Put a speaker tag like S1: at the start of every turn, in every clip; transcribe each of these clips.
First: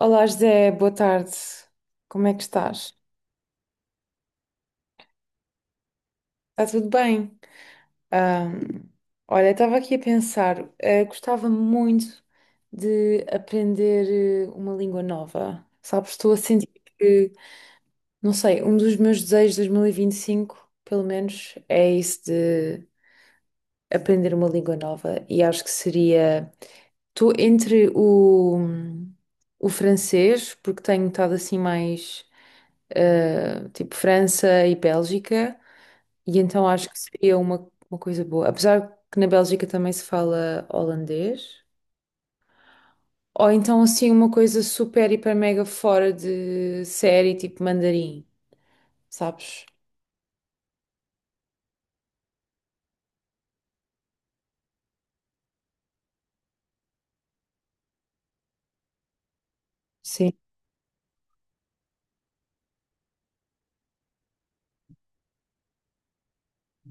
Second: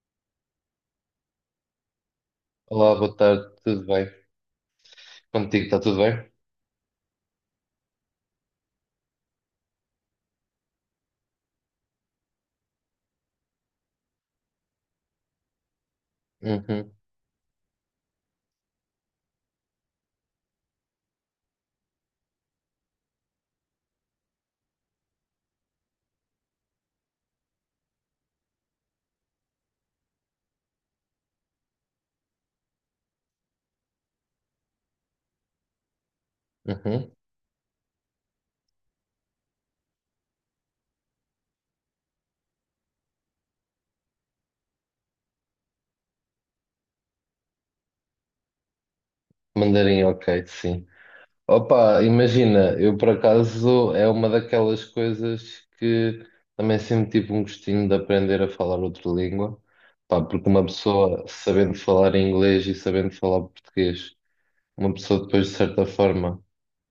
S1: Olá, José, boa tarde. Como é que estás?
S2: Olá, boa tarde, tudo bem? Contigo está tudo bem?
S1: Está tudo bem? Ahm, olha, estava aqui a pensar, gostava muito de aprender uma língua nova. Sabes, estou a sentir
S2: Uhum,
S1: que, não sei, um dos meus desejos de 2025, pelo menos, é isso de aprender uma língua nova. E acho que seria. Estou entre o francês, porque tenho estado assim mais tipo França e Bélgica, e então acho que
S2: uhum.
S1: seria uma coisa boa. Apesar que na Bélgica também se fala holandês, ou então assim uma coisa super, hiper, mega fora de série, tipo mandarim, sabes?
S2: Mandarim, ok, sim. Opa, imagina, eu por acaso é uma daquelas coisas que também sempre tive um gostinho de aprender a falar outra língua, pá,
S1: Sim.
S2: porque uma pessoa sabendo falar inglês e sabendo falar português, uma pessoa depois de certa forma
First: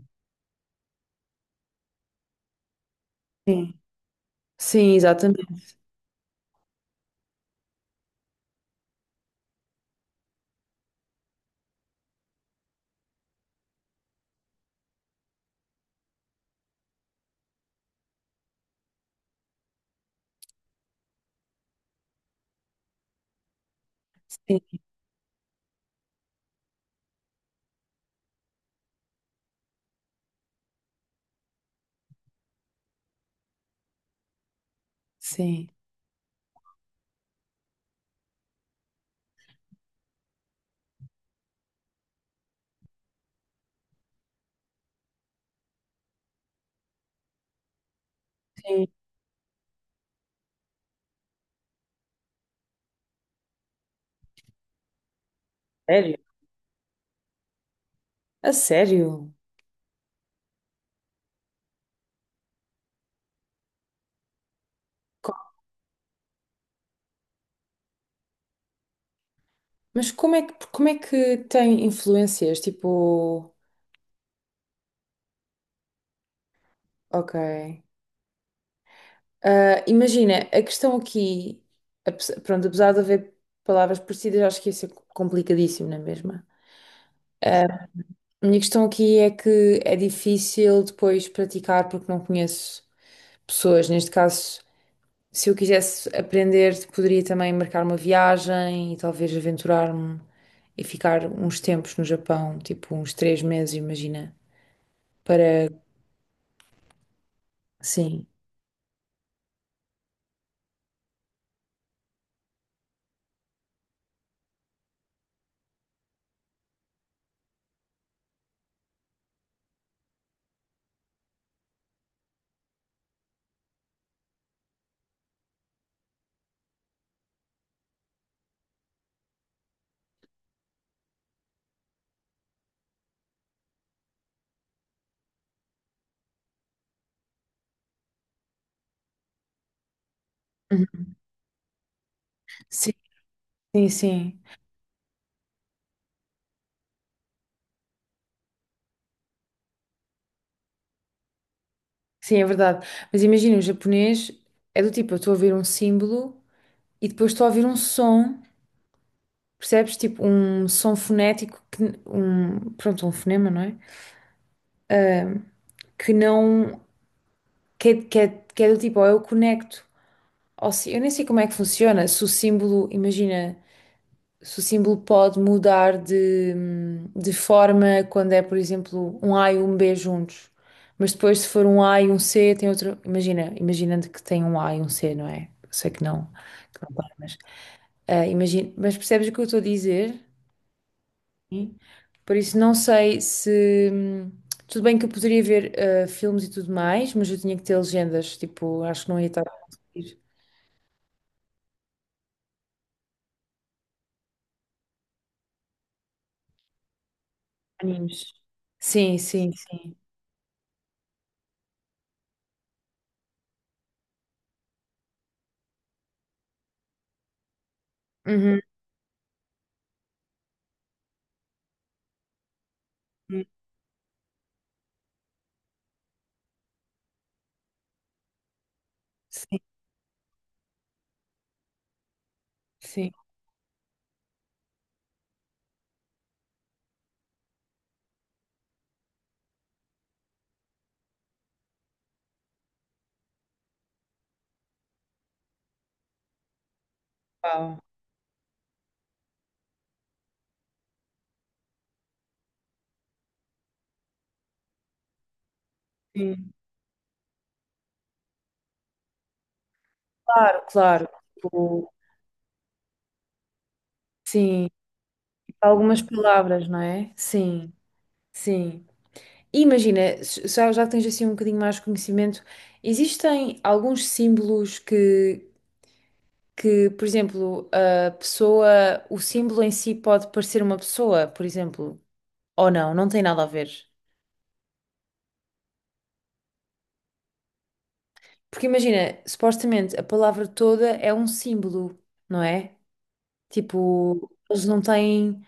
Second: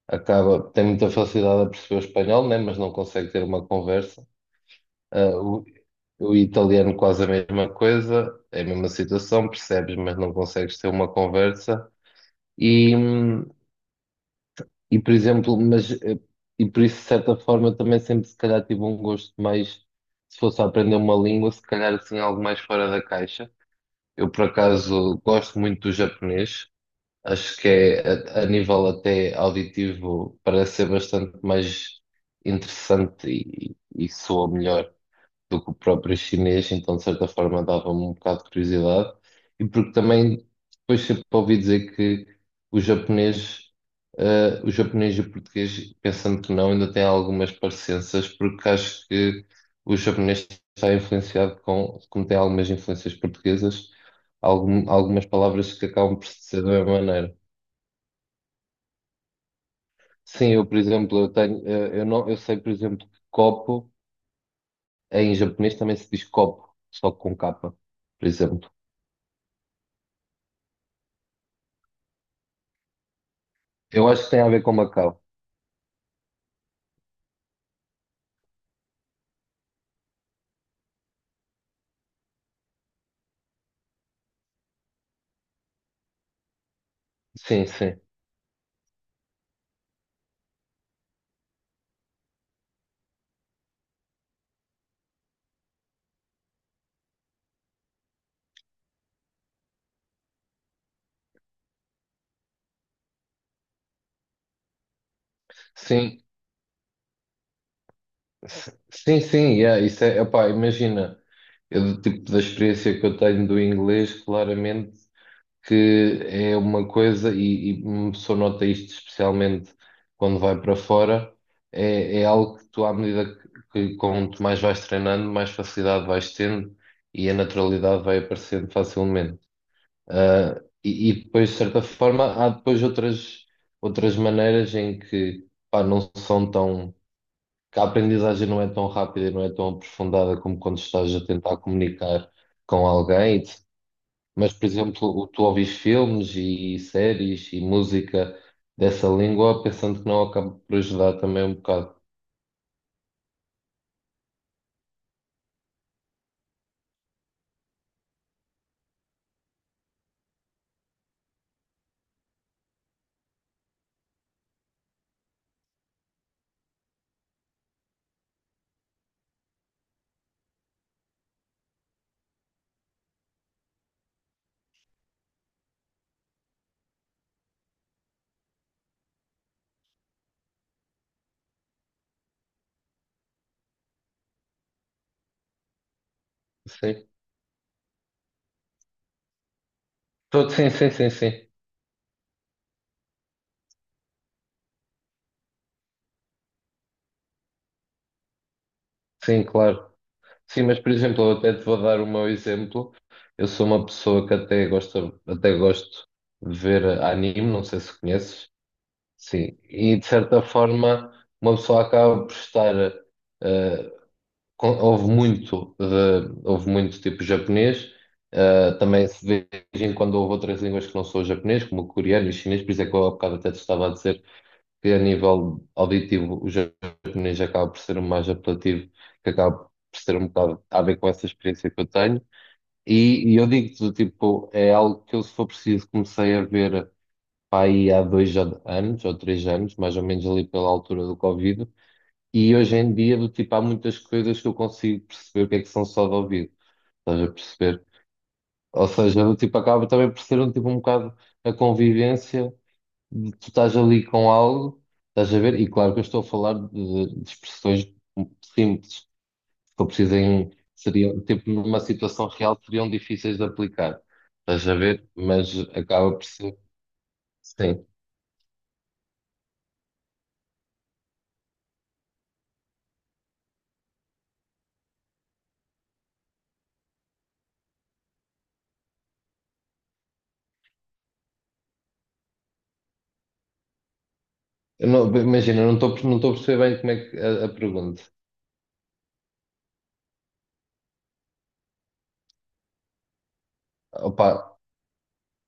S2: acaba, tem muita facilidade a perceber o espanhol, né, mas não consegue ter uma
S1: Sim,
S2: conversa.
S1: sim,
S2: Ah,
S1: exatamente.
S2: o italiano quase a mesma coisa, é a mesma situação, percebes, mas não consegues ter uma conversa. E, hum, e por exemplo, mas, e por isso, de certa forma, também sempre se calhar tive um gosto mais, se fosse a aprender uma língua, se calhar assim algo mais fora da caixa. Eu, por
S1: Sim,
S2: acaso, gosto muito do japonês, acho que é, a nível até auditivo, parece ser bastante mais interessante e soa melhor do
S1: sim.
S2: que o próprio chinês, então de certa forma dava-me um bocado de curiosidade, e porque também depois sempre ouvi dizer que o japonês, o japonês e o português, pensando que não, ainda têm algumas parecenças, porque
S1: Sim.
S2: acho que o japonês está influenciado como tem algumas influências portuguesas, algumas palavras que acabam
S1: Sério?
S2: por ser da mesma maneira.
S1: A sério?
S2: Sim, eu, por exemplo, eu tenho, eu não, eu sei, por exemplo, que copo em japonês também se diz copo, só com capa, por exemplo.
S1: Mas como é que tem influências? Tipo,
S2: Eu acho que tem a ver com Macau.
S1: ok. Ah, imagina, a questão aqui, pronto, apesar de haver palavras parecidas, acho que isso é complicadíssimo, não é mesmo?
S2: Sim,
S1: Ah,
S2: sim.
S1: a minha questão aqui é que é difícil depois praticar porque não conheço pessoas. Neste caso, se eu quisesse aprender, poderia também marcar uma viagem e talvez aventurar-me e ficar uns tempos no Japão, tipo uns 3 meses, imagina, para,
S2: Sim,
S1: sim.
S2: sim, sim, yeah, isso é, opá, imagina, eu do tipo da experiência que eu tenho do inglês, claramente que é uma coisa, e uma pessoa nota isto especialmente quando vai para fora, é, é algo que tu, à medida que quanto mais vais treinando, mais facilidade vais tendo e a naturalidade vai aparecendo facilmente. Ah, e depois, de certa forma, há depois outras, outras maneiras em que, pá, não são tão, que a aprendizagem não é tão rápida e não é tão aprofundada como quando estás a tentar comunicar com
S1: Sim,
S2: alguém.
S1: sim, sim.
S2: Mas, por exemplo, tu ouvis filmes e séries e música dessa língua, pensando que não acaba por ajudar também um bocado.
S1: Sim, é verdade. Mas imagina, o japonês é do tipo, eu estou a ouvir um símbolo e depois estou a ouvir um som, percebes? Tipo, um som fonético, que, um, pronto, um fonema, não é? Que não, que, que é do tipo, ou eu conecto, ou se, eu nem sei como é que funciona, se o símbolo, imagina. Se o símbolo pode mudar de forma quando é, por exemplo, um A e um B juntos. Mas depois, se for um A e um C, tem outro. Imagina, imaginando que tem um A e um C, não é? Sei que não
S2: Sim.
S1: para, mas. Ah, imagina, mas percebes o que eu estou a dizer?
S2: Sim, sim, sim, sim.
S1: Sim. Por isso, não sei se. Tudo bem que eu poderia ver filmes e tudo mais, mas eu tinha que ter legendas. Tipo, acho que não ia estar
S2: Sim,
S1: a
S2: claro.
S1: conseguir.
S2: Sim, mas por exemplo, eu até te vou dar o meu exemplo. Eu sou uma pessoa que até gosta, até gosto de ver anime, não sei se
S1: Animes.
S2: conheces.
S1: Sim, sim,
S2: Sim,
S1: sim.
S2: e de certa forma uma pessoa acaba por estar eh, ouve muito de, ouve muito tipo japonês,
S1: Uhum.
S2: também se vê de vez em quando ouve outras línguas que não são o japonês, como o coreano e o chinês, por isso é que eu há bocado até te estava a dizer que a nível auditivo o japonês acaba por ser o mais apelativo, que acaba
S1: Sim,
S2: por ser um bocado a ver com essa experiência que eu tenho.
S1: sim.
S2: E eu digo-te, do tipo, é algo que eu, se for preciso, comecei a ver pá, aí há dois anos ou 3 anos, mais ou menos ali pela altura do Covid, e hoje em dia, do tipo, há muitas coisas que eu consigo perceber o que é que são só de ouvido, estás a
S1: Uau.
S2: perceber? Ou seja, do tipo, acaba também por ser um tipo um bocado a convivência tu estás ali com algo, estás a ver, e claro que eu estou a
S1: Sim.
S2: falar de expressões simples, que eu precisem,
S1: Claro, claro.
S2: seriam, tipo, numa
S1: Tipo,
S2: situação real, seriam difíceis de aplicar, estás
S1: sim,
S2: a ver, mas
S1: algumas
S2: acaba por ser,
S1: palavras, não é? Sim,
S2: sim.
S1: sim. E imagina, já que tens assim um bocadinho mais de conhecimento, existem alguns símbolos que, por exemplo, a pessoa, o símbolo em si pode parecer uma pessoa, por exemplo, ou não, não tem nada a ver.
S2: Eu não- imagina, eu não estou, não estou a perceber bem como é que a pergunta.
S1: Porque imagina, supostamente a palavra toda é um símbolo, não é?
S2: Opa,
S1: Tipo, eles não têm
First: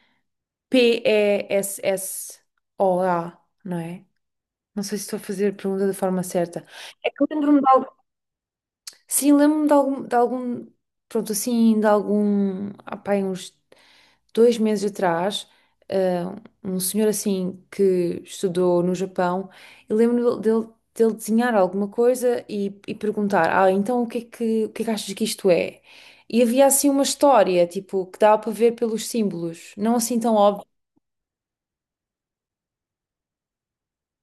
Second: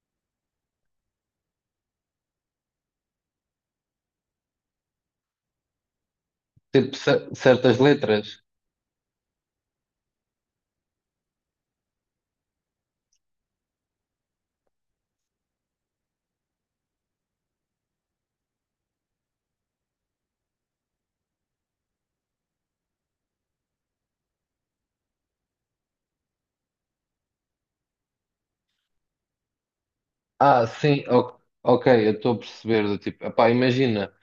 S1: P-E-S-S-O-A, não é? Não sei se estou a fazer a pergunta da forma certa.
S2: tipo,
S1: É que lembro-me de
S2: certas
S1: algo.
S2: letras.
S1: Sim, lembro-me de algum. Pronto, assim, de algum. Ah, pá, aí uns 2 meses atrás, ah, um senhor assim que estudou no Japão, e lembro-me dele, dele desenhar alguma coisa e perguntar: Ah, então o que é que, o que é que achas que isto é? E havia assim uma história, tipo, que dava para ver pelos símbolos. Não assim tão óbvio.
S2: Ah, sim, ok, eu estou a perceber, do tipo, epá, imagina.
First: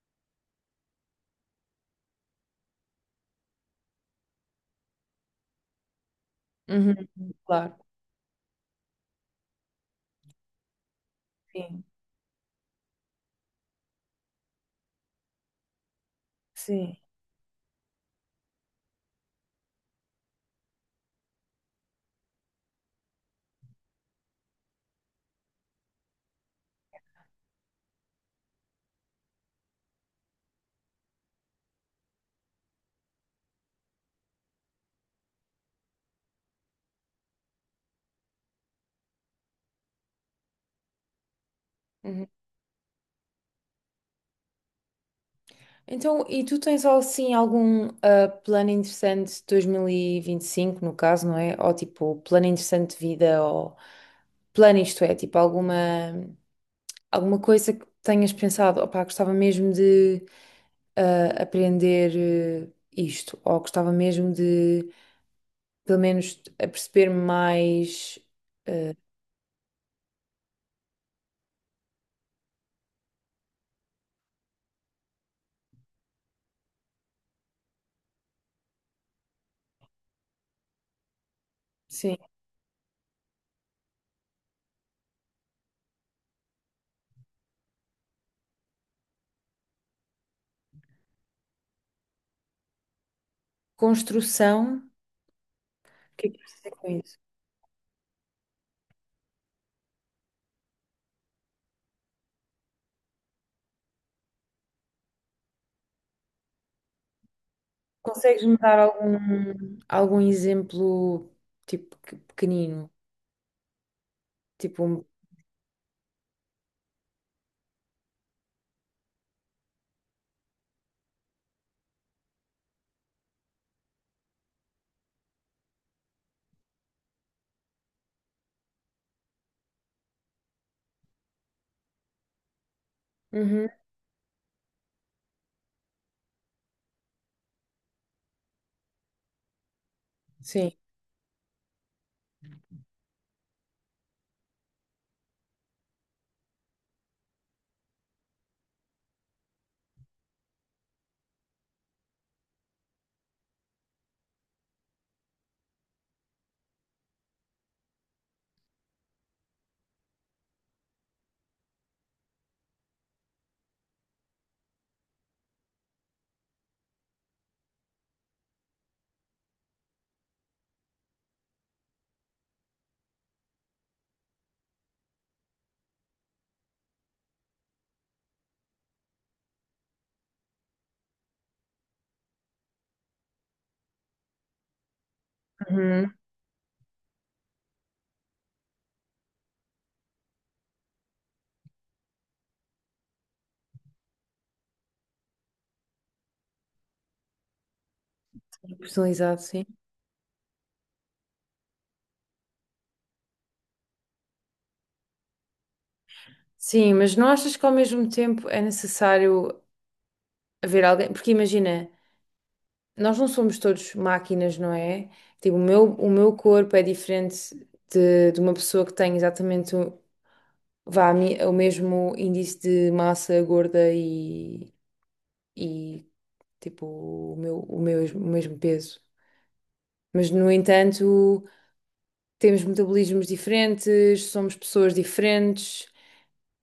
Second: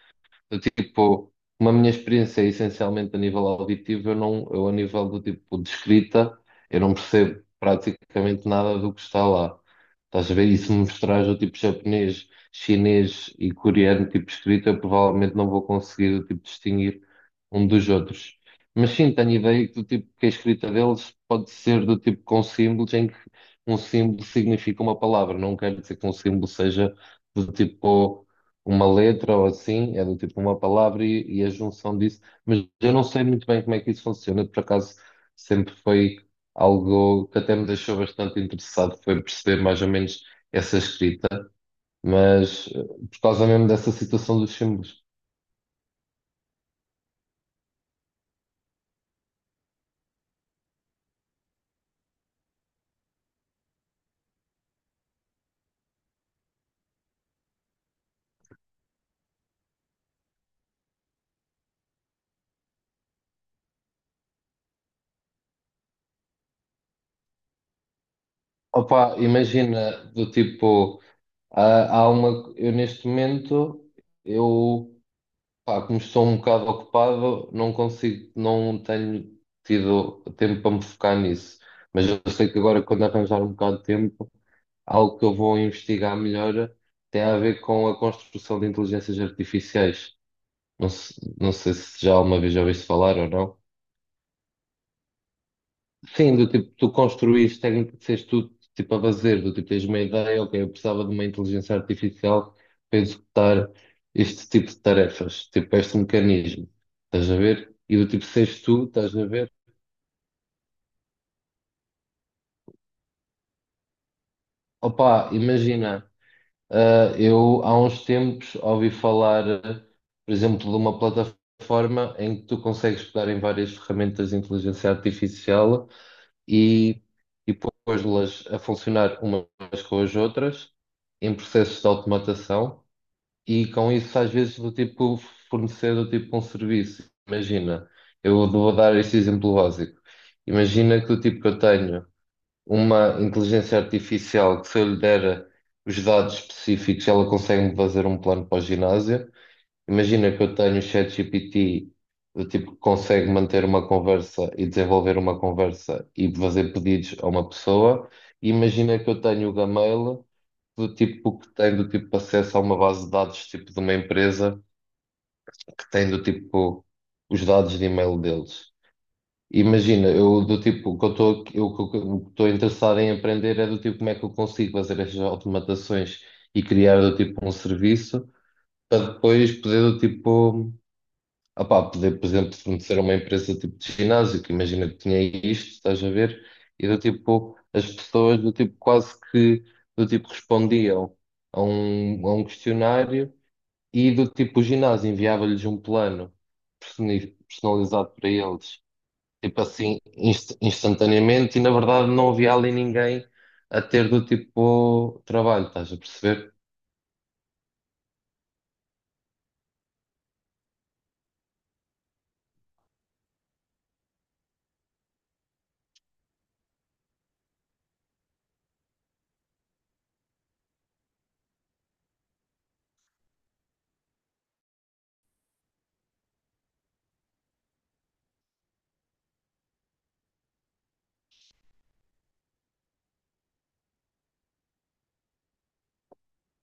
S2: Do tipo, uma minha experiência é essencialmente a nível auditivo, eu não, eu a nível do tipo de escrita, eu não
S1: Uhum,
S2: percebo
S1: claro.
S2: praticamente nada do que está lá. Estás a ver? E se me mostrares o tipo
S1: Sim,
S2: japonês, chinês e coreano, tipo escrita, eu provavelmente não vou conseguir tipo,
S1: sim.
S2: distinguir um dos outros. Mas sim, tenho ideia que, do tipo, que a escrita deles pode ser do tipo com símbolos, em que um símbolo significa uma palavra. Não quer dizer que um símbolo seja do tipo uma letra ou assim, é do tipo uma palavra e a junção disso, mas eu não sei muito bem como é que isso funciona, por acaso sempre foi algo que até me deixou bastante interessado, foi perceber mais ou menos essa escrita, mas por causa mesmo dessa situação dos símbolos.
S1: Então, e tu tens assim algum plano interessante de 2025, no caso, não é? Ou tipo, plano interessante de vida, ou plano isto é, tipo, alguma coisa que tenhas pensado, opá, gostava mesmo de aprender isto, ou gostava mesmo de, pelo menos, perceber mais,
S2: Opa, imagina do tipo, ah, há uma, eu neste momento, eu pá, como estou um bocado ocupado, não consigo, não tenho tido tempo para me focar nisso. Mas
S1: sim,
S2: eu sei que agora, quando arranjar um bocado de tempo, algo que eu vou investigar melhor tem a ver com a construção de inteligências artificiais. Não, não sei se já alguma vez já ouviste falar ou não.
S1: construção. O que é que
S2: Sim, do
S1: queres dizer
S2: tipo,
S1: com
S2: tu
S1: isso?
S2: construíste, tecnicamente, tu, tipo, a fazer, do tipo, tens uma ideia, ok, eu precisava de uma inteligência artificial para executar este tipo de tarefas, tipo, este mecanismo, estás a ver? E do tipo,
S1: Consegues-me
S2: seres
S1: dar
S2: tu, estás a ver?
S1: algum exemplo, tipo, pequenino? Tipo, um.
S2: Opa, imagina, ah, eu há uns tempos ouvi falar, ah, por exemplo, de uma plataforma em que tu consegues pegar em várias ferramentas de inteligência artificial e, e pôs-las a funcionar umas com as outras em processos de automatação e
S1: Uhum,
S2: com isso às vezes do tipo fornecer do tipo um serviço. Imagina, eu vou dar este exemplo básico.
S1: sim.
S2: Imagina que do tipo que eu tenho uma inteligência artificial que se eu lhe der os dados específicos, ela consegue-me fazer um plano para o ginásio. Imagina que eu tenho o ChatGPT do tipo que consegue manter uma conversa e desenvolver uma conversa e fazer pedidos a uma pessoa. E imagina que eu tenho o Gmail do tipo que tem do tipo acesso a uma base de dados tipo de uma empresa que tem do tipo os dados de e-mail deles. Imagina, eu do tipo, o que eu estou interessado em aprender é do tipo como é que eu consigo fazer estas automatações e criar do tipo um serviço para depois poder do tipo ah pá, poder, por exemplo, fornecer a uma empresa tipo de ginásio, que imagina que tinha isto, estás a
S1: Uhum.
S2: ver? E do tipo, as pessoas do tipo quase que do tipo respondiam a um questionário e do tipo o ginásio enviava-lhes um plano personalizado para eles,
S1: Personalizado,
S2: tipo
S1: sim.
S2: assim, instantaneamente, e na verdade não havia ali ninguém a ter do tipo trabalho, estás a perceber?
S1: Sim, mas não achas que ao mesmo tempo é necessário haver alguém? Porque imagina, nós não somos todos máquinas, não é? Tipo, o meu, corpo é diferente de uma pessoa que tem exatamente o, vá, o mesmo índice de massa gorda e tipo, o mesmo peso. Mas, no entanto, temos metabolismos diferentes, somos pessoas diferentes.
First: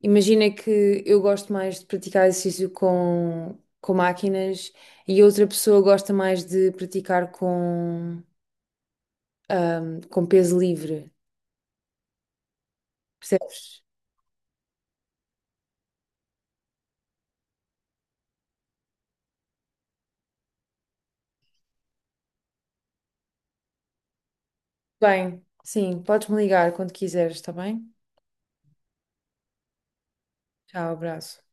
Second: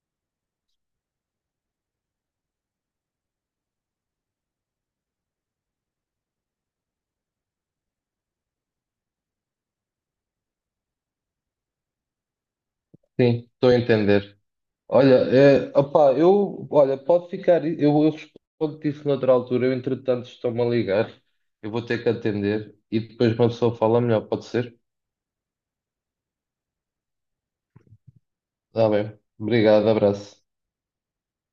S1: Imagina que eu gosto mais de praticar exercício com máquinas e outra pessoa gosta mais de praticar com, peso livre,
S2: Sim, estou a
S1: percebes?
S2: entender. Olha, é, opá, eu, olha, pode ficar, eu respondo-te isso noutra altura, eu entretanto estou-me a ligar, eu vou ter que atender e depois uma pessoa fala melhor, pode ser?
S1: Bem, sim, podes me ligar quando quiseres, está bem?
S2: Está bem, obrigado, abraço.
S1: Tchau, abraço.